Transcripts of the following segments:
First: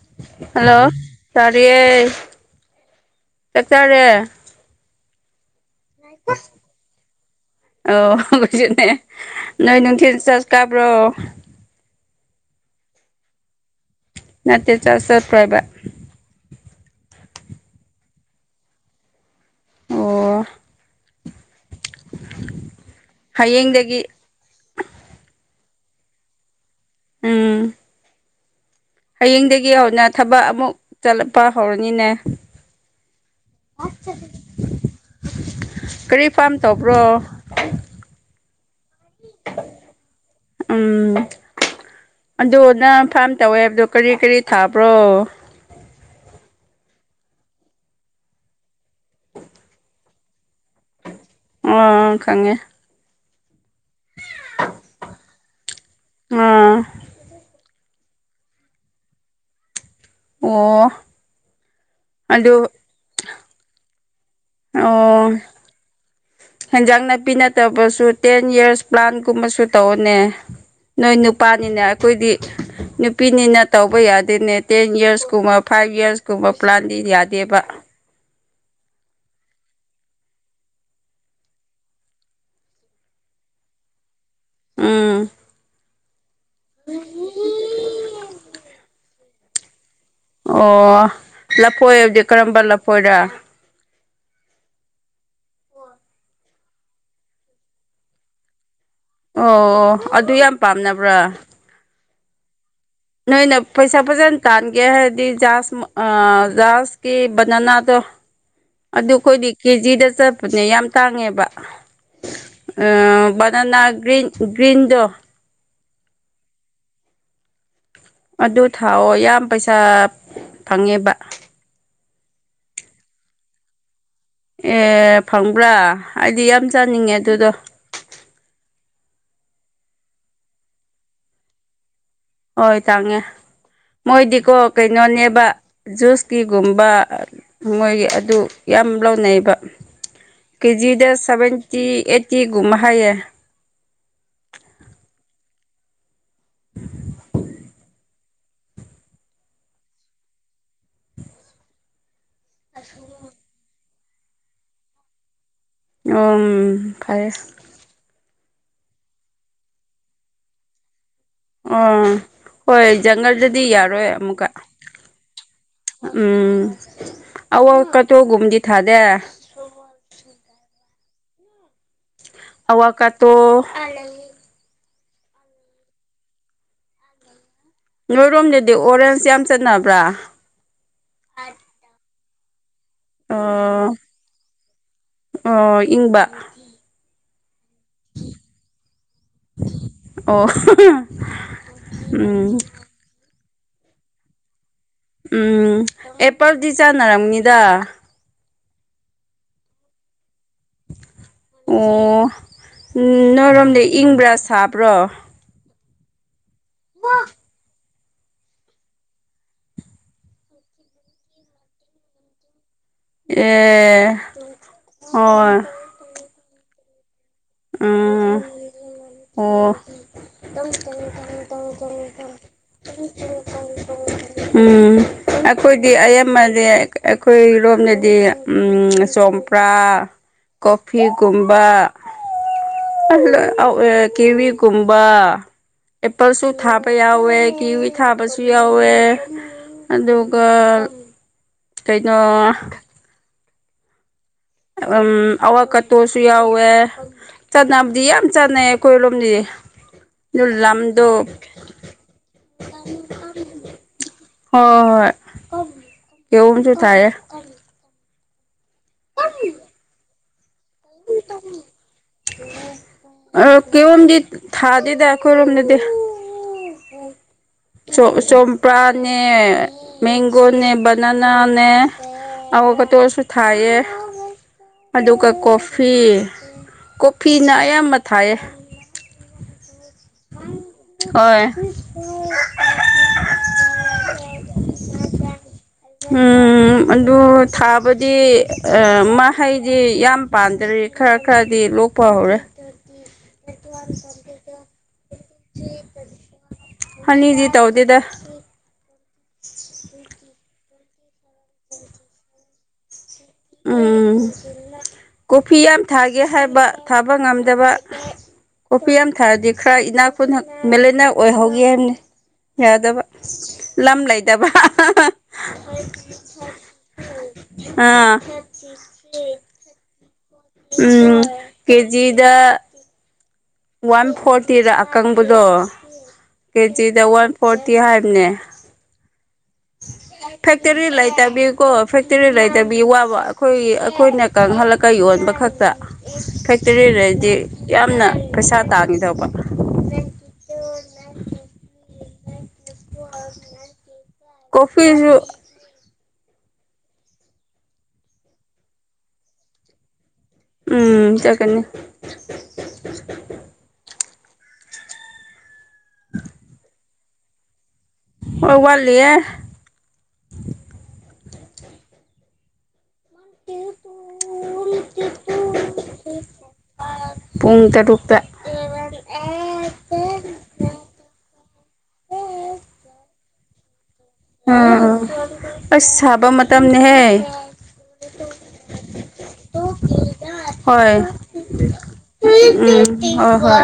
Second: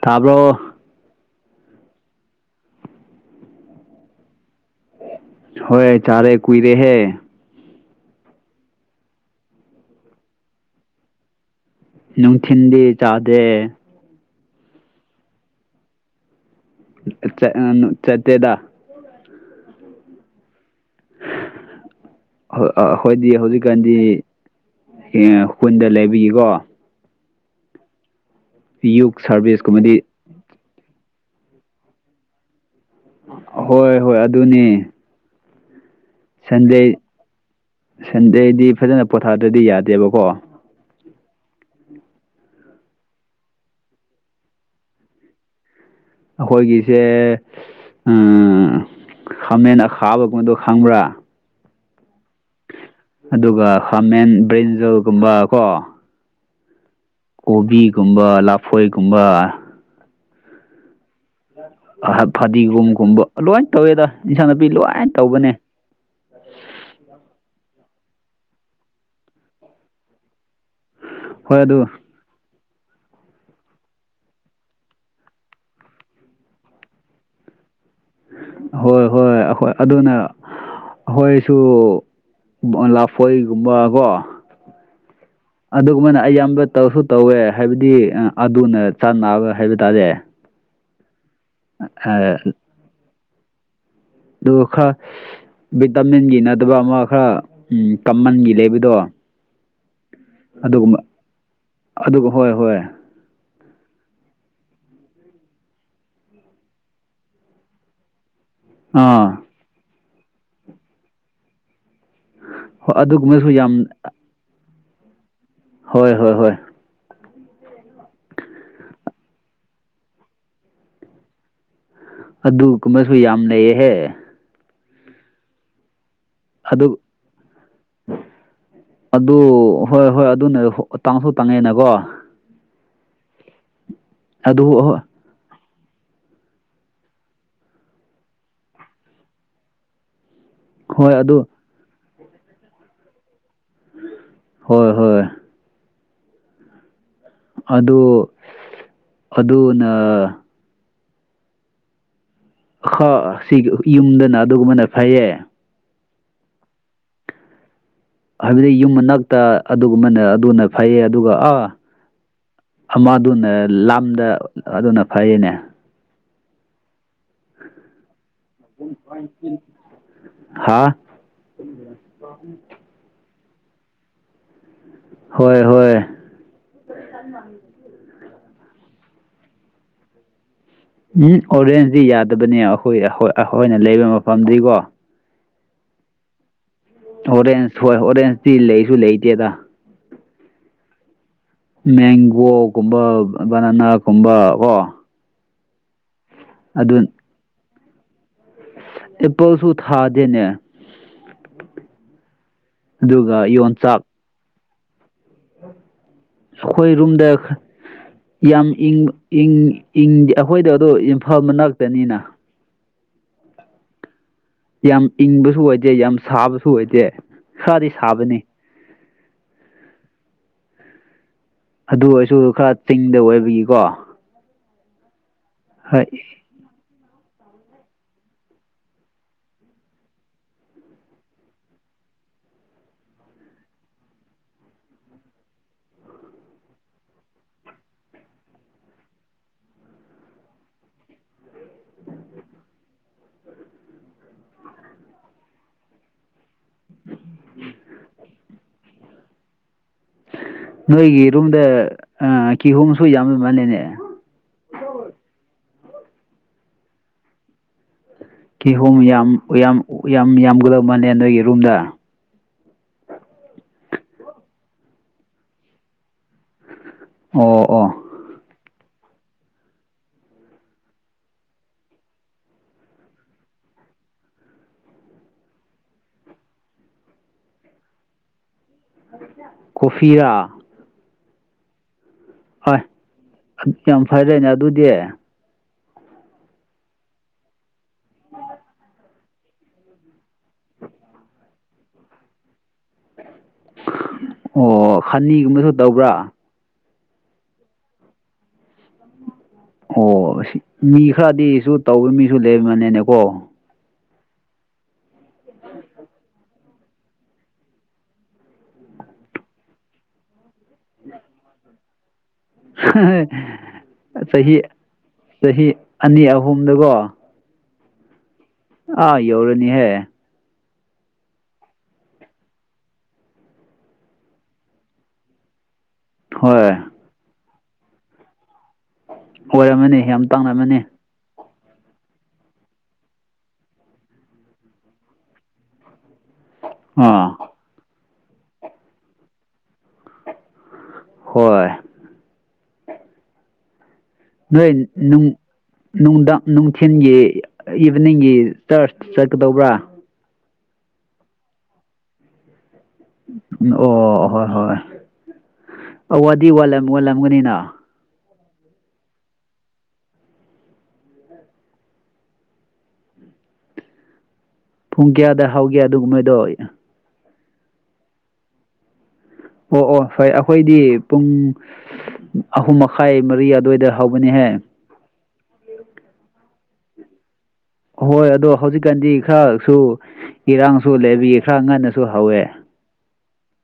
ꯇꯥꯕ꯭ꯔꯣ ꯍꯜꯂꯣ ꯆꯠ ꯆꯥꯔꯤꯌꯦ ꯆꯠ ꯆꯔꯦ ꯍꯣꯏ ꯆꯥꯔꯦ ꯀꯨꯏꯔꯦ ꯍꯦ ꯑꯧ ꯍꯪꯣꯏꯁꯦꯅꯦ ꯅꯣꯏ ꯅꯅꯨꯡ ꯇꯦꯟ ꯆꯥꯔꯖ ꯀꯥꯕ꯭ꯔꯣ ꯅꯨꯡꯊꯤꯤꯟꯗꯤ ꯆꯥꯗ꯭ꯔꯦ ꯅꯅꯥꯠꯇ ꯆ ꯁꯠ ꯄ꯭ꯔꯥꯏꯕ ꯆ ꯑ ꯆꯠꯇꯦꯗꯥ ꯑꯣ ꯑꯩꯈꯣꯏꯗꯤ ꯍꯧꯖꯤꯛꯀꯥꯟꯗꯤ ꯍꯌꯦꯡꯗꯒꯤ ꯀꯨꯟꯗ ꯂꯩꯕꯤꯀꯣ ꯎꯝ ꯌꯨꯠ ꯍꯌꯦꯡꯗꯒꯤ ꯍꯧꯅ ꯁꯥꯔꯚꯤꯁꯀꯨꯝꯕꯗꯤ ꯊꯕꯛ ꯑꯃꯨꯛ ꯆꯠꯂꯛꯄ ꯍꯧꯔꯅꯤꯅꯦ ꯍꯣꯏ ꯍꯣꯏ ꯑꯗꯨꯅꯦ ꯀꯔꯤ ꯐꯥꯝ ꯁꯟꯗꯦ ꯇꯧꯕ꯭ꯔꯣ ꯁꯟꯗꯦꯗꯤ ꯐꯖꯅ ꯄꯣꯊꯥꯗ꯭ꯔꯗꯤ ꯌꯥꯗꯦꯕꯀꯣ ꯎꯝ ꯑꯗꯨ ꯅꯪ ꯐꯥꯔꯝ ꯇꯧꯋꯦ ꯍꯥꯏꯕꯗꯣ ꯀꯔꯤ ꯀꯔꯤ ꯊꯥꯕ꯭ꯔꯣ ꯑꯩꯈꯣꯏꯒꯤꯁꯦ ꯎ ꯈꯥꯃꯦꯟ ꯑ ꯈꯥꯕꯒꯨꯝꯗꯣ ꯈꯪꯕ꯭ꯔꯥ ꯑꯣ ꯈꯪꯦ ꯑꯗꯨꯒ ꯈꯃꯦꯟ ꯕ꯭ꯔꯤꯦꯟꯖꯣꯒꯨꯝꯕ ꯀꯣ ꯑꯣꯥ ꯀꯣꯕꯤꯒꯨꯝꯕ ꯂꯐꯣꯏꯒꯨꯝꯕ ꯑꯣ ꯑꯗꯨ ꯐꯗꯤꯒꯨꯝꯝꯒꯨꯝꯕ ꯂꯣꯏ ꯇꯧꯋꯦꯗ ꯏꯟꯁꯥꯡ ꯅꯥꯄꯤ ꯂꯣꯏ ꯑꯣ ꯇꯧꯕꯅꯦ ꯍꯦꯟꯖꯥꯡ ꯅꯥꯄꯤꯅ ꯇꯕꯁꯨ ꯇꯦꯟ ꯌꯔꯁ ꯄ꯭ꯂꯥꯟꯒꯨꯝꯕꯁꯨ ꯇꯧꯅꯦ ꯅꯣꯏ ꯍꯣꯏ ꯅꯨꯄꯥꯅꯤꯅꯦ ꯑꯗꯨ ꯑꯩꯈꯣꯏꯗꯤ ꯅꯨꯄꯤꯅꯤꯅ ꯇꯧꯕ ꯌꯥꯗꯣꯏꯅꯦ ꯇꯦꯟ ꯌꯔꯁꯀꯨꯝꯕ ꯐꯥꯏꯚ ꯌꯔꯁꯀꯨꯝꯕ ꯄ꯭ꯂꯥꯟꯗꯤ ꯌꯥꯗꯦꯕ ꯍꯣꯏ ꯍꯣꯏ ꯑꯣꯏ ꯑꯗꯨꯅ ꯑꯩꯈꯣꯏꯁꯨ ꯂꯥꯞꯄꯣꯏꯒꯨꯝꯕ ꯀꯣ ꯎꯝ ꯑꯗꯨꯒꯨꯝꯕꯅ ꯑꯌꯥꯝꯕ ꯇꯧꯁꯨ ꯇꯧꯋꯦ ꯍꯥꯏꯕꯗꯤ ꯑꯗꯨꯅ ꯆꯥꯟꯅꯕ ꯍꯥꯏꯕ ꯇꯥꯔꯦ ꯑꯣ ꯂꯐꯣꯏ ꯍꯥꯏꯕꯗꯤ ꯀꯔꯝꯕ ꯂꯐꯣꯏꯔꯥ ꯑꯗꯨꯒ ꯈꯔ ꯚꯤꯇꯥꯃꯤꯟꯒꯤ ꯅꯠꯇꯕ ꯑꯃ ꯈꯔ ꯎ ꯀꯃꯟꯒꯤ ꯂꯩꯕꯗꯣ ꯑꯣ ꯑꯗꯨ ꯌꯥꯝ ꯑꯗꯨꯒꯨꯝꯕ ꯄꯥꯝꯅꯕ꯭ꯔꯥ ꯑꯗꯨꯒ ꯍꯣꯏ ꯍꯣꯏ ꯅꯣꯏꯅ ꯄꯩꯁꯥ ꯐꯖꯅ ꯇꯥꯟꯒꯦ ꯍꯥꯏꯔꯗꯤ ꯖꯍꯥꯖ ꯖꯍꯥꯖꯀꯤ ꯕꯅꯅꯥꯗꯣ ꯑꯗꯨ ꯑꯥ ꯑꯩꯈꯣꯏꯗꯤ ꯀꯦꯖꯤꯗ ꯆꯠꯄꯅꯦ ꯌꯥꯝ ꯇꯥꯡꯉꯦꯕ ꯍꯣꯏ ꯑ ꯑꯗꯨꯒꯨꯝꯕꯁꯨ ꯅꯅꯥ ꯌꯥꯝ ꯒ꯭ꯔꯤꯟ ꯒ꯭ꯔꯤꯟꯗ ꯍꯣꯏ ꯍꯣꯏ ꯍꯣꯏ ꯑꯗꯨ ꯊꯥꯎꯑꯣ ꯌꯥꯝ ꯄꯩꯁꯥ ꯐꯪꯉꯦꯕ ꯑꯗꯨꯨꯝꯃꯁꯨ ꯌꯥꯝ ꯂꯩꯩꯌꯦꯍꯦ ꯑꯦ ꯐꯪꯕ꯭ꯔꯥ ꯍꯥꯏꯗꯤ ꯌꯥꯝ ꯑꯗꯨ ꯆꯥꯅꯤꯡꯉꯦ ꯑꯗꯨꯗꯣ ꯑꯗꯨ ꯍꯣꯏ ꯍꯣꯏ ꯑꯗꯨꯅꯦ ꯇꯥꯡꯁꯨ ꯇꯥꯡꯉꯦꯅꯀꯣ ꯍꯣꯏ ꯇꯥꯡꯉꯦ ꯃꯣꯏꯗꯤꯀꯣ ꯑꯗꯨ ꯍꯣꯏ ꯀꯩꯅꯣꯅꯦꯕ ꯖꯨꯁꯀꯤꯒꯨꯝꯕ ꯃꯣꯏꯒꯤ ꯑꯗꯨ ꯌꯥꯝ ꯂꯧꯅꯩꯕ ꯀꯦꯖꯤꯗ ꯍꯣꯏ ꯑꯗꯨ ꯁꯚꯦꯟꯇꯤ ꯑꯩꯠꯇꯤꯒꯨꯝ ꯍꯥꯏꯌꯦ ꯍꯣꯏ ꯍꯣꯏ ꯑꯗꯨ ꯑꯗꯨꯅ ꯍ ꯁꯤ ꯌꯨꯝꯗꯅ ꯑꯗꯨꯒꯨꯝꯕꯅ ꯐꯩꯌꯦ ꯑꯣꯝ ꯐꯥꯏ ꯍꯥꯏꯕꯗꯤ ꯌꯨꯝ ꯃꯅꯥꯛꯇ ꯑꯗꯨꯒꯨꯝꯕꯅ ꯑꯗꯨꯅ ꯐꯩꯌꯦ ꯑꯗꯨꯒ ꯑꯥ ꯑꯣ ꯍꯣꯏ ꯑꯃꯗꯨꯅ ꯖꯪꯒꯜꯗꯗꯤ ꯌꯥꯔꯣꯏ ꯂꯝꯗ ꯑꯃꯨꯛꯀ ꯑꯗꯨꯅ ꯐꯩꯌꯦꯅꯦ ꯎꯝ ꯑ ꯀ ꯍꯥꯥ ꯑꯋꯥ ꯀꯇꯣ ꯍꯣꯏ ꯍꯣꯏ ꯑꯗꯤ ꯑꯣꯔꯦꯟꯖ ꯌꯥꯝ ꯆꯠꯅꯕ꯭ꯔꯥ ꯎꯝ ꯑꯣꯔꯦꯟꯖꯇꯤ ꯌꯥꯗꯕꯅꯦ ꯑꯩꯈꯣꯏ ꯑꯩꯈꯣꯏꯅ ꯑꯣ ꯂꯩꯕ ꯃꯐꯝꯗꯤꯀꯣ ꯑꯣ ꯏꯪꯕ ꯑꯣꯔꯦꯟꯖ ꯍꯣꯏ ꯑꯣꯔꯦꯟꯖꯇꯤ ꯂꯩꯁꯨ ꯂꯩꯇꯦꯗ ꯑꯣ ꯎꯝ ꯃꯦꯡꯒꯣꯒꯨꯝꯕ ꯕꯅꯅꯥꯒꯨꯝꯕ ꯀꯣ ꯎꯝ ꯑꯦꯄꯜꯗꯤ ꯆꯥꯟꯅꯔꯝꯅꯤꯗ ꯏ ꯄꯣꯁꯨ ꯊꯥꯖꯅꯦ ꯑꯣ ꯎ ꯑꯗꯨꯒ ꯅꯔꯝꯂꯤ ꯏꯪꯕ꯭ꯔꯥ ꯁꯥꯄ꯭ꯔꯣ ꯈꯣꯏꯔꯨꯝꯝꯗ ꯌꯥꯝꯪꯪ ꯑꯩꯈꯣꯏꯗ ꯑꯗ ꯏꯝꯐꯥꯜ ꯃꯅꯥꯛꯇꯅꯤꯅ ꯑꯦ ꯌꯥꯝ ꯍꯣꯏ ꯏꯪꯕꯁꯨ ꯑꯣꯏꯗꯦ ꯌꯥꯝ ꯁꯥꯕꯁꯨ ꯑꯣꯏꯗꯦ ꯈꯔꯗꯤ ꯁꯥꯕꯅꯤ ꯎꯝ ꯑꯣ ꯑꯗꯨ ꯑꯣꯏꯔꯁꯨ ꯈꯔ ꯆꯤꯡꯗ ꯑꯣꯏꯕꯒꯤꯀꯣ ꯎꯝ ꯑꯩꯈꯣꯏꯗꯤ ꯍꯣꯏ ꯑꯌꯥꯝꯕꯁꯦ ꯑꯩꯈꯣꯏꯔꯣꯝꯗꯗꯤ ꯆꯣꯝꯄ꯭ꯔꯥ ꯀꯣꯐꯤꯒꯨꯝꯕ ꯑꯜꯂ ꯀꯤꯕꯤ ꯀꯨꯝꯕꯥ ꯑꯦꯄꯜꯁꯨ ꯊꯥꯕ ꯌꯥꯎꯋꯦ ꯀꯤꯋꯤ ꯊꯥꯕꯁꯨ ꯌꯥꯎꯋꯦ ꯑꯗꯨꯒ ꯀꯩꯅꯣ ꯎꯝ ꯑꯋꯥ ꯀꯇꯣꯁꯨ ꯌꯥꯎꯋꯦ ꯆꯠꯅꯕꯗꯤ ꯌꯥꯝ ꯆꯠꯅꯩ ꯀꯣꯏꯔꯣꯝꯅꯤꯗꯤ ꯅꯣꯏꯒꯤ ꯔꯨꯝꯗ ꯀꯤꯍꯣꯝꯁꯨ ꯌꯥꯝꯃꯜꯂꯦꯅꯦ ꯍꯣꯏ ꯍꯣꯏ ꯀꯍꯁꯨ ꯊꯥꯏ ꯀꯤꯍꯣꯝ ꯌꯥꯝ ꯌꯥꯝ ꯌꯥꯝ ꯌꯥꯝꯒꯗꯕ ꯃꯥꯜꯂꯦ ꯅꯣꯏꯒꯤ ꯔꯨꯝꯗ ꯑꯣ ꯀꯣꯝꯖꯤ ꯊꯥꯗꯗꯈꯔꯣꯝꯅꯗꯤ ꯑꯣ ꯑꯣ ꯆꯄ꯭ꯔꯥꯅꯦ ꯃꯦꯡꯒꯣꯅꯦ ꯕꯅꯅꯥꯅꯦ ꯑꯋꯒꯇꯣꯛꯑꯁꯨ ꯊꯥꯏꯑ ꯑꯗꯨꯒ ꯀꯣꯐꯤ ꯀꯣꯐꯤꯅ ꯑꯌꯥꯝꯕ ꯊꯥꯏꯌꯦ ꯀꯐꯌꯥꯥ ꯍꯣꯏ ꯍꯣꯏ ꯑꯗꯨ ꯌꯥꯝ ꯐꯔꯦꯅꯦ ꯑꯗꯨꯗꯤ ꯎꯝ ꯑꯗꯨ ꯊꯥꯕꯗꯤ ꯑ ꯃꯥ ꯍꯩꯗꯤ ꯌꯥꯝ ꯄꯥꯝꯗꯔꯤ ꯈꯔ ꯈꯔꯗꯤ ꯂꯣꯛꯄ ꯍꯧꯔꯦ ꯑꯣ ꯈꯅꯤꯒꯨꯝꯕꯁꯨ ꯇꯧꯕ꯭ꯔꯥ ꯍꯅꯤꯗꯤ ꯇꯧꯗꯗ ꯑꯣ ꯃꯤ ꯈꯔꯗꯤꯁꯨ ꯇꯧꯕ ꯃꯤꯁꯨ ꯂꯩꯔꯝꯕꯅꯤꯅꯦꯀꯣ ꯎꯝ ꯀꯣꯐꯤ ꯌꯥꯝ ꯊꯥꯒꯦ ꯍꯥꯏꯕ ꯊꯥꯕ ꯉꯝꯗꯕ ꯀꯣꯄꯤ ꯌꯥꯝ ꯊꯥꯔꯗꯤ ꯈꯔ ꯏꯅꯥꯛꯄꯨꯅ ꯃꯦꯂꯦꯅꯤ ꯑꯣꯏꯍꯧꯒꯦ ꯍꯥꯏꯕꯅꯤ ꯌꯥꯎꯗꯕ ꯂꯝ ꯂꯩꯗꯕ ꯆꯍꯤ ꯆꯍꯤ ꯑꯅꯤ ꯑꯍꯨꯝꯗꯀꯣ ꯑꯥ ꯑ ꯌꯧꯔꯅꯤꯍꯦ ꯎꯝ ꯀꯦꯖꯤꯗ ꯋꯥꯟ ꯐꯣꯔꯇꯤꯗ ꯑꯀꯪꯕꯗꯣ ꯍꯣꯏ ꯀꯦꯖꯤꯗ ꯋꯥꯟ ꯐꯣꯔꯇꯤ ꯍꯥꯏꯕꯅꯦ ꯑꯣꯏꯔꯝꯃꯅꯤ ꯌꯥꯝ ꯇꯥꯡꯅꯝꯃꯅꯤ ꯐꯦꯇꯔꯤ ꯏꯂꯥꯏꯇ ꯀꯣ ꯐꯦꯛꯇꯔꯤ ꯂꯩꯗꯕꯕꯤ ꯋꯥꯕ ꯑꯩꯈꯣꯏ ꯑꯩꯈꯣꯏꯅ ꯀꯪꯍꯜꯂꯒ ꯌꯣꯟꯕ ꯈꯛꯇ ꯐꯦꯛꯇꯔꯤꯗꯗꯤ ꯑꯥ ꯌꯥꯝꯅ ꯄꯩꯁꯥ ꯇꯥꯡꯈꯤꯤꯗꯧꯕ ꯍꯣꯏ ꯅꯣꯏꯪ ꯀꯣꯐꯤꯁꯨ ꯅꯨꯡ ꯅꯨꯡꯊꯤꯜꯒꯤ ꯏꯚꯤꯅꯤꯡꯒꯤ ꯆꯔꯆ ꯆꯠꯀꯗꯧꯕ꯭ꯔꯥ ꯎꯝ ꯆꯀꯅꯤ ꯑꯣ ꯍꯣꯏ ꯍꯣꯏ ꯑꯋꯥꯗꯤꯠꯂꯝ ꯋꯥꯠꯂꯝꯒꯅꯤꯅ ꯑꯣ ꯋꯥꯜꯂꯤꯦ ꯏꯔ ꯇ ꯄꯨꯡ ꯀꯌꯥꯗ ꯍꯥꯎꯒꯦ ꯑꯗꯨꯒꯨꯝ ꯃꯣꯏꯗꯣ ꯄꯨꯡ ꯇꯔꯨꯛꯇ ꯑꯣ ꯑꯣ ꯐꯣꯏ ꯑꯩꯈꯣꯏꯗꯤ ꯄꯨꯡ ꯑꯍꯨꯝ ꯃꯈꯥꯏ ꯃꯔꯤ ꯑꯗꯨꯋꯥꯏꯗ ꯍꯧꯕꯅꯤꯍꯦ ꯎꯝ ꯑꯁ ꯁꯥꯕ ꯃꯇꯝꯅꯦꯍꯦ ꯍꯣꯏ ꯑꯗꯣ ꯍꯧꯖꯤꯛꯀꯥꯟꯗꯤ ꯈꯔꯁꯨ ꯏꯔꯥꯡꯁꯨ ꯍꯣꯏ ꯂꯩꯕꯤꯌꯦ ꯈꯔ ꯉꯟꯅꯁꯨ ꯍꯧꯋꯦ ꯇ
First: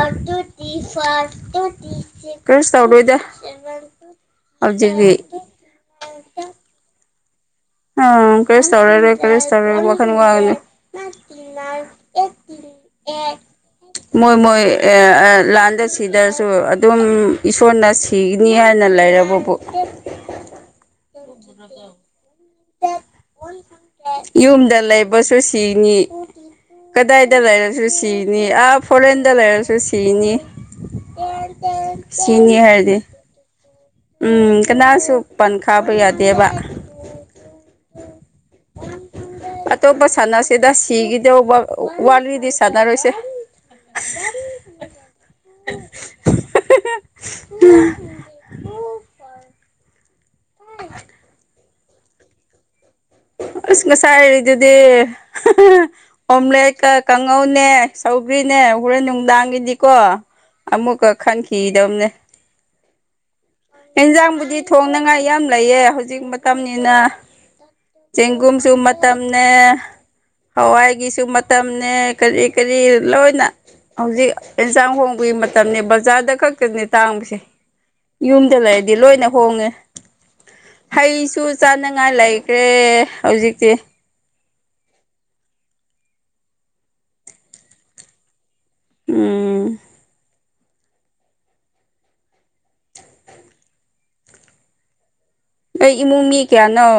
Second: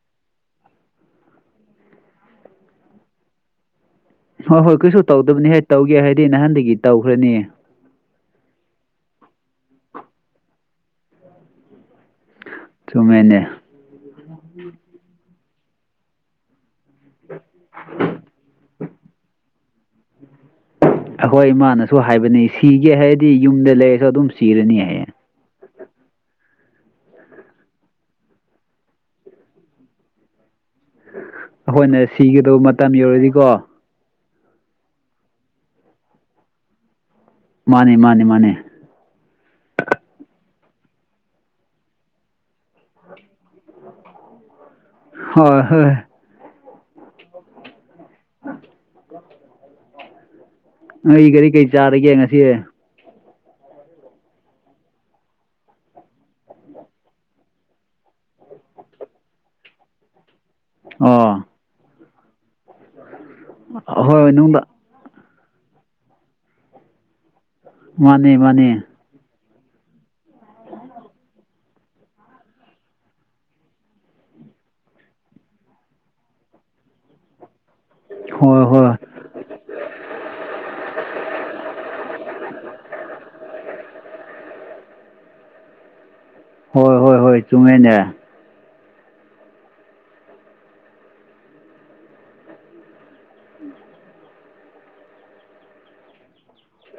ꯀꯁ ꯇꯂꯣꯗ ꯍꯣꯏ ꯍꯣꯏ ꯀꯩꯁꯨ ꯇꯧꯗꯕꯅꯤ ꯍꯥꯏ ꯇꯧꯒꯦ ꯍꯥꯏꯗꯤ ꯅꯍꯥꯟꯗꯒꯤ ꯇꯧꯈ꯭ꯔꯅꯤ ꯑ ꯀꯔꯤꯁ ꯇꯧꯔꯦꯔꯦ ꯀꯔꯤꯁ ꯇꯧꯔꯦ ꯋꯥꯈꯜ ꯋꯥꯅꯤ ꯆꯨꯝꯃꯦꯅꯦ ꯃꯣꯏ ꯃꯣꯏ ꯂꯥꯟꯗ ꯁꯤꯗ꯭ꯔꯁꯨ ꯑꯗꯨꯝ ꯏꯁꯣꯔꯅ ꯁꯤꯒꯅꯤ ꯍꯥꯏꯅ ꯂꯩꯔꯕꯕꯨ ꯑꯩꯈꯣꯏ ꯏꯃꯥꯅꯁꯨ ꯍꯥꯏꯕꯅꯤ ꯁꯤꯒꯦ ꯍꯥꯏꯗꯤ ꯌꯨꯝꯗ ꯂꯩꯔꯁꯨ ꯑꯗꯨꯝ ꯌꯨꯝꯗ ꯁꯤꯔꯅꯤ ꯍꯥꯏꯌꯦ ꯂꯩꯕꯁꯨ ꯁꯤꯅꯤ ꯀꯗꯥꯏꯗ ꯂꯩꯔꯁꯨ ꯁꯤꯅꯤ ꯑ ꯐꯣꯔꯦꯟꯗ ꯂꯩꯔꯁꯨ ꯁꯤꯅꯤ ꯑꯩꯈꯣꯏꯅ ꯁꯤꯅꯤ ꯁꯤꯒꯗꯧꯕ ꯍꯥꯏꯔꯗꯤ ꯃꯇꯝ ꯌꯧꯔꯗꯤꯀꯣ ꯎꯝ ꯀꯅꯥꯁꯨ ꯄꯟꯈꯥꯕ ꯌꯥꯗꯦꯕ ꯃꯥꯅꯤ ꯃꯥꯅꯦ ꯃꯥꯅꯦ ꯁꯤꯗ ꯁꯤꯒꯤꯗ ꯋꯥꯜꯒꯤꯗꯤ ꯁꯥꯟꯅꯔꯣꯏꯁꯦ ꯍꯣꯏ ꯍꯣꯏ ꯎꯝ ꯑꯥ ꯑꯩ ꯀꯔꯤ ꯀꯔꯤ ꯆꯥꯔꯒꯦ ꯉꯁꯤ ꯑꯁ ꯉꯁꯥꯏ ꯍꯥꯏꯔꯤꯗꯨꯗꯤ ꯑꯣꯝꯂꯦꯠꯀ ꯀꯥꯡꯉꯧꯅꯦ ꯍꯈꯔꯤꯅꯦ ꯍꯣꯔꯦꯟ ꯅꯨꯡꯗꯥꯡꯒꯤꯗꯤꯀꯣ ꯑꯃꯨꯛꯀ ꯈꯟꯈꯤꯗꯧꯅꯦ ꯎꯝ ꯌꯦꯟꯖꯥꯡꯕꯨꯗꯤ ꯊꯣꯡꯅꯉꯥꯏ ꯌꯥꯝ ꯂꯩꯌꯦ ꯍꯧꯖꯤꯛ ꯃꯇꯝꯅꯤꯅ ꯃꯥꯅꯦ ꯃꯥꯅꯦ ꯆꯦꯡꯒꯨꯝꯁꯨ ꯃꯇꯝꯅꯤꯅꯦ ꯍꯋꯥꯏꯒꯤꯁꯨ ꯃꯇꯝꯅꯦ ꯀꯔꯤ ꯀꯔꯤ ꯂꯣꯏꯅ ꯍꯧꯖꯤꯛ ꯑꯦꯟꯁꯥꯡ ꯍꯣꯡꯕ ꯀ ꯃꯇꯝꯅꯤ ꯕꯖꯥꯔꯗ ꯈꯛꯇꯅꯦ ꯇꯥꯡꯕꯁꯦ ꯌꯨꯝꯗ ꯍꯣꯏ ꯍꯣꯏ ꯂꯩꯔꯗꯤ ꯂꯣꯏꯅ ꯍꯣꯡꯉꯦ ꯍꯩꯁꯨ ꯆꯥꯅꯉꯥꯏ ꯂꯩꯥꯏ ꯀꯦ ꯍꯧꯖꯤꯛꯇꯤ ꯍꯣꯏ ꯍꯣꯏ ꯍꯣꯏ ꯆꯨꯝꯃꯦꯅꯦ ꯎ ꯑꯩ ꯏꯃꯨꯡ ꯃꯤ ꯀꯌꯥꯅꯣ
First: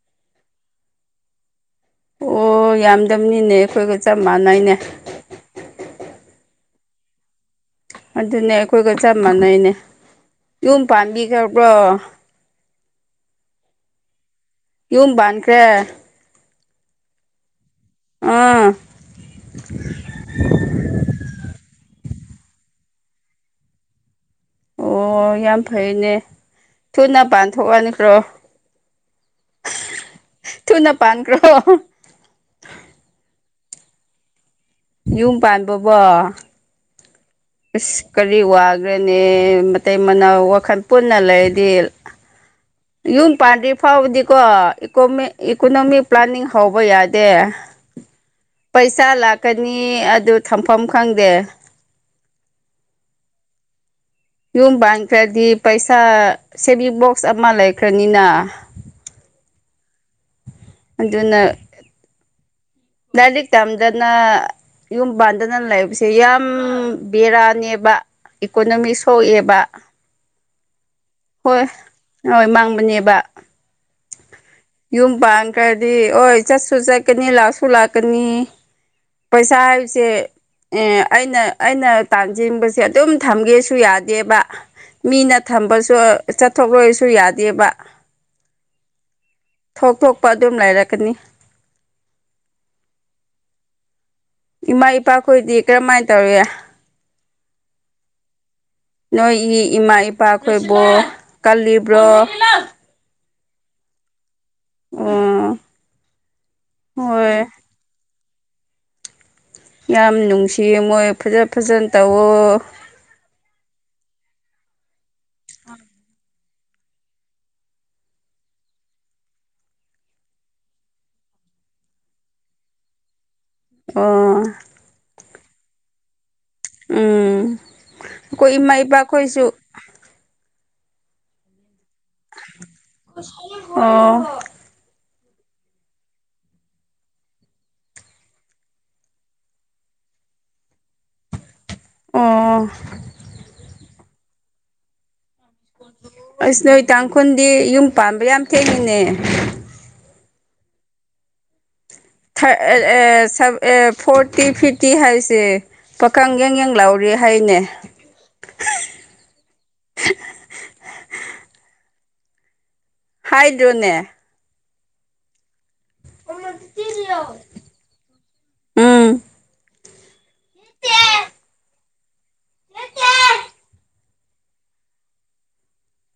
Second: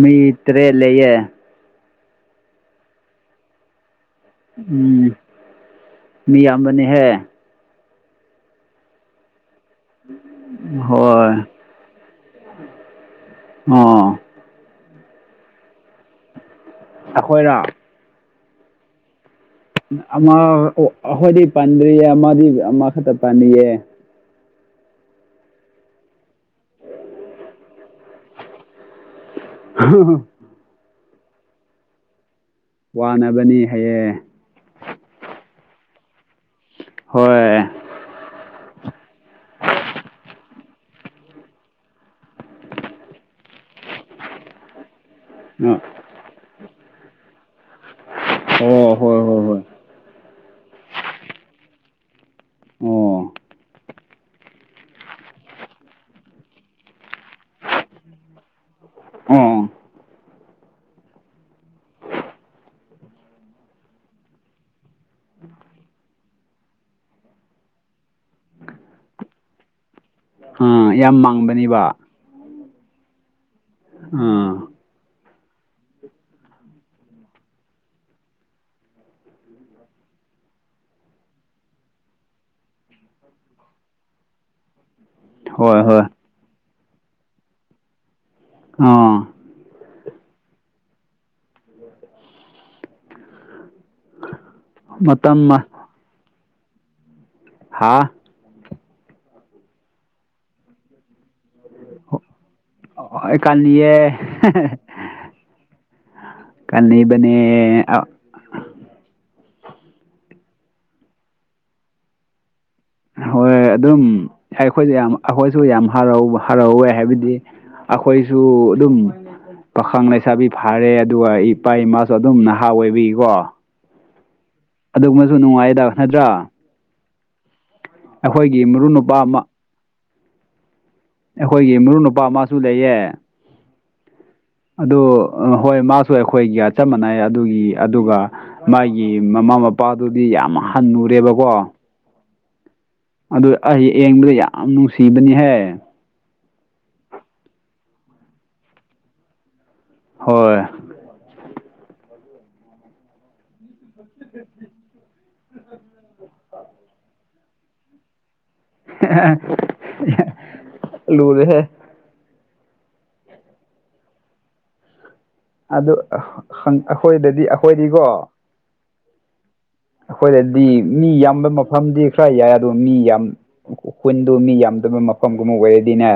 ꯃꯤꯠꯇꯔꯦ ꯂꯩꯦ ꯑꯣ ꯌꯥꯝꯗꯝꯅꯤꯅꯦꯦ ꯈꯣꯏꯒ ꯎꯝ ꯃꯤꯌꯥꯝꯕꯅꯤꯍꯦ ꯑꯗꯨꯅꯦ ꯑꯩꯈꯣꯏꯒ ꯆꯞ ꯃꯥꯟꯅꯩꯅꯦ ꯌꯨꯝ ꯍꯣꯏ ꯄꯥꯝꯕꯤꯈꯕ꯭ꯔꯣ ꯑ ꯌꯨꯝ ꯄꯥꯟꯈ꯭ꯔꯦ ꯑꯩꯈꯣꯏꯅ ꯑꯥ ꯑꯃꯗꯤ ꯄꯟꯔꯤꯌꯦ ꯑꯃꯥꯗꯤ ꯑꯃ ꯀꯇ ꯄꯥꯟꯌꯦ ꯑꯣ ꯌꯥꯝ ꯐꯩꯅꯦ ꯊꯨꯅ ꯄꯥꯟꯊꯣꯛꯑꯅꯤꯈ꯭ꯔꯣ [inaudible] ꯄꯥꯥꯟ꯭ꯔꯣ ꯋꯥꯅꯕꯅꯤ ꯍꯑꯦ ꯌꯨꯝ ꯄꯥꯟꯕꯕꯣ ꯍꯣꯏ ꯑꯁ ꯀꯔꯤ ꯀꯔꯤ ꯋꯥꯈ꯭ꯔꯅꯦ ꯃꯇ ꯃꯅꯥ ꯋꯥꯈꯜ ꯄꯨꯟꯅ ꯂꯩꯔꯗꯤ ꯌꯨꯝ ꯄꯥꯟꯗ꯭ꯔꯤ ꯐꯥꯎꯕꯗꯤꯀꯣ ꯏꯀꯣꯅꯣꯃꯤꯛ ꯄ꯭ꯂꯥꯅꯤꯡ ꯐꯥꯎꯕꯌꯥ ꯗꯦ ꯑꯣ ꯄꯩꯁꯥ ꯍꯣꯏ ꯍꯣꯏ ꯍꯣꯏ ꯂꯥꯛꯀꯅꯤ ꯑꯗꯨ ꯊꯝꯐꯝ ꯈꯪꯗꯦ ꯑꯣ ꯌꯨꯝ ꯄꯥꯟꯈ꯭ꯔꯗꯤ ꯄꯩꯁꯥ ꯁꯦꯚꯤꯡ ꯕꯣꯛꯁ ꯑꯃ ꯂꯩꯈ꯭ꯔꯅꯤꯅ ꯑ ꯑꯗꯨꯅ ꯂꯤꯛ ꯇꯝꯗꯅ ꯌꯨꯝ ꯄꯥꯟꯗꯅ ꯂꯩꯕꯁꯦ ꯌꯥꯝ ꯕꯦꯔꯥꯅꯦꯕ ꯏꯀꯣꯅꯣꯃꯤꯛ ꯁꯣꯛꯑꯦꯕ ꯑꯥ ꯌꯥꯝ ꯃꯥꯡꯕꯅꯤꯕ ꯅꯦꯕ ꯑꯥ ꯌꯨꯝ ꯄꯥꯡ ꯀꯗꯤ ꯍꯣꯏ ꯆꯠꯁꯨ ꯆꯠꯀꯅꯤ ꯂꯥꯛꯁꯨ ꯂꯥꯛꯀꯅꯤ ꯄꯩꯁꯥ ꯍꯥꯏꯕꯁꯦ ꯑꯦ ꯑꯩꯅ ꯑꯩꯅ ꯇꯥꯟꯖꯤꯡꯕꯁꯦ ꯑꯗꯨꯝ ꯊꯝꯒꯦꯁꯨ ꯌꯥꯗꯦꯕ ꯃꯤꯅ ꯍꯣꯏ ꯊꯝꯕꯁꯨ ꯍꯣꯏ ꯆꯠꯊꯣꯛꯂꯣꯏꯁꯨ ꯌꯥꯗꯦꯕ ꯑꯥ ꯊꯣꯛ ꯊꯣꯛꯄ ꯑꯗꯨꯝ ꯂꯩꯔꯛꯀꯅꯤ ꯏꯃꯥ ꯃꯇꯝ ꯏꯄꯥꯈꯣꯏꯗꯤ ꯀꯔꯝꯃꯥꯏꯅ ꯇꯧꯏ ꯍꯥꯥ ꯅꯣꯏꯒꯤ ꯏꯃꯥ ꯏꯄꯥꯈꯣꯏꯕꯨ ꯀꯜꯂꯤꯕ꯭ꯔꯣ ꯑꯦꯀꯥꯦ ꯑꯣ ꯀꯅꯕꯅꯤ ꯍꯣꯏ ꯑ ꯌꯥꯝ ꯅꯨꯡꯁꯤꯌꯦ ꯃꯣꯏ ꯐꯖ ꯐꯖꯅ ꯇꯧꯋ ꯍꯣꯏ ꯑꯗꯨꯝ ꯑꯩꯈꯣꯏꯁꯨ ꯌꯥꯝ ꯑꯩꯈꯣꯏꯁꯨ ꯌꯥꯝ ꯍꯔꯥꯎꯕ ꯐꯔꯥꯎꯋꯦ ꯍꯥꯏꯕꯗꯤ ꯑꯩꯈꯣꯏꯁꯨ ꯑꯗꯨꯝ ꯄꯥꯈꯪ ꯂꯩꯁꯥꯕꯤ ꯐꯥꯔꯦ ꯑꯗꯨꯒ ꯏꯄꯥ ꯏꯃꯥꯁꯨ ꯑꯗꯨꯝ ꯅꯍꯥ ꯑꯣꯏꯕꯤꯀꯣ ꯑꯣ ꯑꯗꯨꯒꯨꯝꯕꯁꯨ ꯅꯨꯡꯉꯥꯏꯗ ꯅꯠꯇ꯭ꯔꯥ ꯎꯝ ꯑꯩꯈꯣꯏ ꯑꯩꯈꯣꯏꯒꯤ ꯏꯃꯥ ꯃꯔꯨꯞ ꯅꯨꯄꯥ ꯏꯄꯥꯈꯣꯏꯁꯨ ꯑꯃ ꯑꯩꯈꯣꯏꯒꯤ ꯃꯔꯨꯞ ꯅꯨꯨꯄꯥ ꯑꯃꯁꯨ ꯂꯩꯌꯦ ꯎ ꯑꯗꯨ ꯍꯣꯏ ꯃꯥꯁꯨ ꯑꯩꯈꯣꯏꯒꯤ ꯆ ꯃꯥꯟꯅꯩ ꯑꯗꯨꯒꯤ ꯑꯗꯨꯒ ꯃꯥꯒꯤ ꯃꯃꯥ ꯃꯄꯥꯗꯨꯗꯤ ꯌꯥꯝ ꯍꯜꯂꯨꯔꯦꯕꯀꯣ ꯑꯣ ꯑꯗꯨ ꯑꯩ ꯌꯦꯡꯕꯗ ꯌꯥꯝ ꯅꯨꯡꯁꯤꯕꯅꯤ ꯑꯁ ꯅꯣꯏ ꯇꯥꯡꯈꯨꯜꯗꯤ ꯌꯨꯝ ꯄꯥꯝꯕ꯭ꯔ ꯌꯥꯝ ꯊꯦꯡꯉꯤꯅꯦ ꯍꯣꯏ ꯐꯣꯔꯇꯤ ꯐꯤꯐꯇꯤ ꯍꯥꯏ ꯁ ꯄꯥꯀꯪ ꯌꯦꯡ ꯌꯦꯡ ꯂꯥꯎꯔꯤ ꯍꯥꯏꯅꯦ ꯂꯨꯔꯔ ꯍꯦ ꯍꯥꯏꯗ꯭ꯔꯣꯅꯦ ꯑꯗꯨ ꯑꯩꯈꯣꯏꯗꯗꯤ ꯑꯩꯈꯣꯏꯗꯤꯀꯣ ꯎꯝ ꯑꯩꯈꯣꯏꯗꯗꯤ ꯃꯤ ꯌꯥꯝꯕ ꯃꯐꯝꯗꯤ ꯈꯔ ꯌꯥꯏ ꯑꯗꯣ ꯃꯤ ꯌꯥꯝ ꯈꯨꯨꯟꯗꯣ ꯃꯤ ꯌꯥꯝ ꯑꯗꯨꯝꯕ ꯃꯐꯝꯒꯨꯝꯕ ꯑꯣꯏꯔꯗꯤꯅꯦ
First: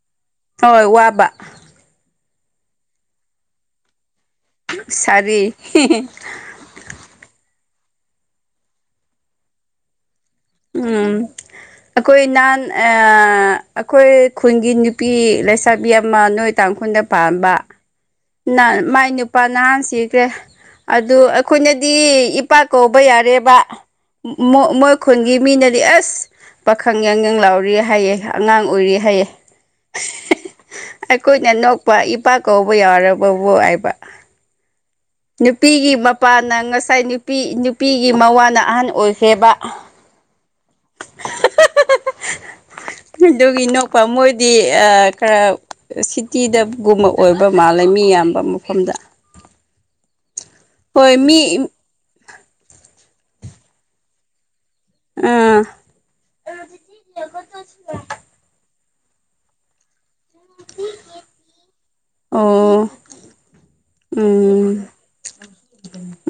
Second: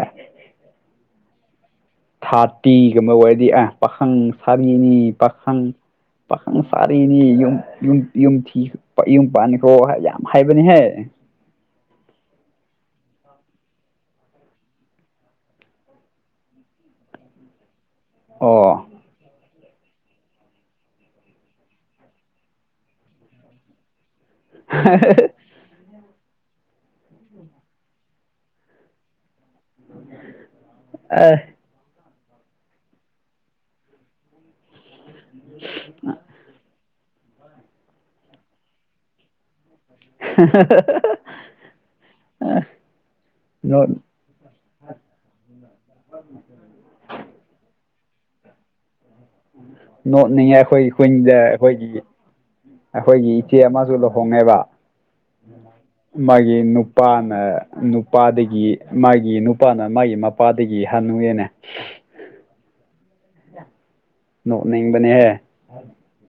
ꯍꯣꯏ ꯋꯥꯕ ꯊꯥꯔꯇꯤꯒ ꯑꯃ ꯑꯣꯏꯔꯗꯤ ꯑ ꯄꯥꯈꯪ ꯁꯔꯤꯅꯤ ꯁꯥꯔꯤ ꯄꯥꯈꯪ ꯄꯥꯈꯪ ꯁꯔꯤꯅꯤ ꯌꯨꯝ ꯌꯨꯝ ꯊꯤ ꯌꯨꯝ ꯄꯥꯅꯤꯈ꯭ꯔꯣ ꯍꯥꯏ ꯌꯥꯝ ꯍꯥꯏꯕꯅꯤꯍꯦ ꯎꯝ ꯑꯩꯈꯣꯏ ꯅꯍꯥꯟ ꯑ ꯑꯩꯈꯣꯏ ꯈꯨꯟꯒꯤ ꯅꯨꯄꯤ ꯂꯩꯁꯥꯕꯤ ꯑꯃ ꯅꯣꯏ ꯇꯥꯡꯈꯨꯜꯗ ꯄꯥꯝꯕ ꯅ ꯑꯣ ꯃꯥꯏ ꯅꯨꯄꯥ ꯅꯍꯥꯟ ꯁꯤꯈ꯭ꯔꯦ ꯑꯗꯨ ꯑꯩꯈꯣꯏꯅꯗꯤ ꯏꯄꯥꯛ ꯀꯧꯕ ꯌꯥꯔꯦꯕ ꯃꯣꯏ ꯈꯨꯟꯒꯤ ꯃꯤꯅꯗꯤ ꯑꯁ ꯄꯥꯈꯪ ꯌꯥꯡꯉꯪ ꯂꯥꯎꯔꯤ ꯍꯥꯏꯌꯦꯦ ꯑꯉꯥꯡ ꯑꯣꯏꯔꯤ ꯍꯥꯏꯌꯦꯦ ꯑ ꯑꯩꯈꯣꯏꯅ ꯅꯣꯛꯄ ꯏꯄꯥꯛ ꯀꯧꯕ ꯌꯥꯎꯔꯕ ꯍꯥꯏꯕ ꯅꯨꯄꯤꯒꯤ ꯃꯄꯥꯅ ꯉꯁꯥꯏ ꯅꯨ ꯅꯨꯄꯤ ꯅꯨꯄꯤꯒꯤ ꯃꯋꯥꯅ ꯑꯍꯟ ꯑꯣꯏꯈ꯭ꯔꯦꯕ ꯍ [inaudible] ꯑꯗꯨꯒꯤ ꯅꯣꯛꯄ ꯃꯣꯏꯗꯤ ꯈꯔ ꯁꯤꯇꯤꯗꯒꯨꯝꯕ ꯑꯣꯏꯕ ꯃꯥ ꯂꯩꯃꯤ ꯌꯥꯝꯕ ꯃꯐꯝꯗ ꯅꯣꯠꯅꯤꯡꯉꯦ ꯑꯩꯈꯣꯏ ꯍꯣꯏ ꯀꯨꯟꯗ ꯃꯤ ꯑꯩꯈꯣꯏꯒꯤ ꯑꯩꯈꯣꯏꯒꯤ ꯏꯆꯦ ꯑꯃꯁꯨ ꯂꯨꯍꯣꯡꯉꯦꯕ ꯑꯥ ꯃꯥꯒꯤ ꯅꯨꯄꯥꯅ ꯅꯨꯄꯥꯗꯒꯤ ꯃꯥꯒꯤ ꯅꯨꯄꯥꯅ ꯃꯥꯒꯤ ꯃꯄꯥꯗꯒꯤ ꯍꯅꯨꯦꯅꯦ ꯑꯣ ꯎꯝ ꯅꯣꯛꯅꯤꯡꯕꯅꯦꯍꯦ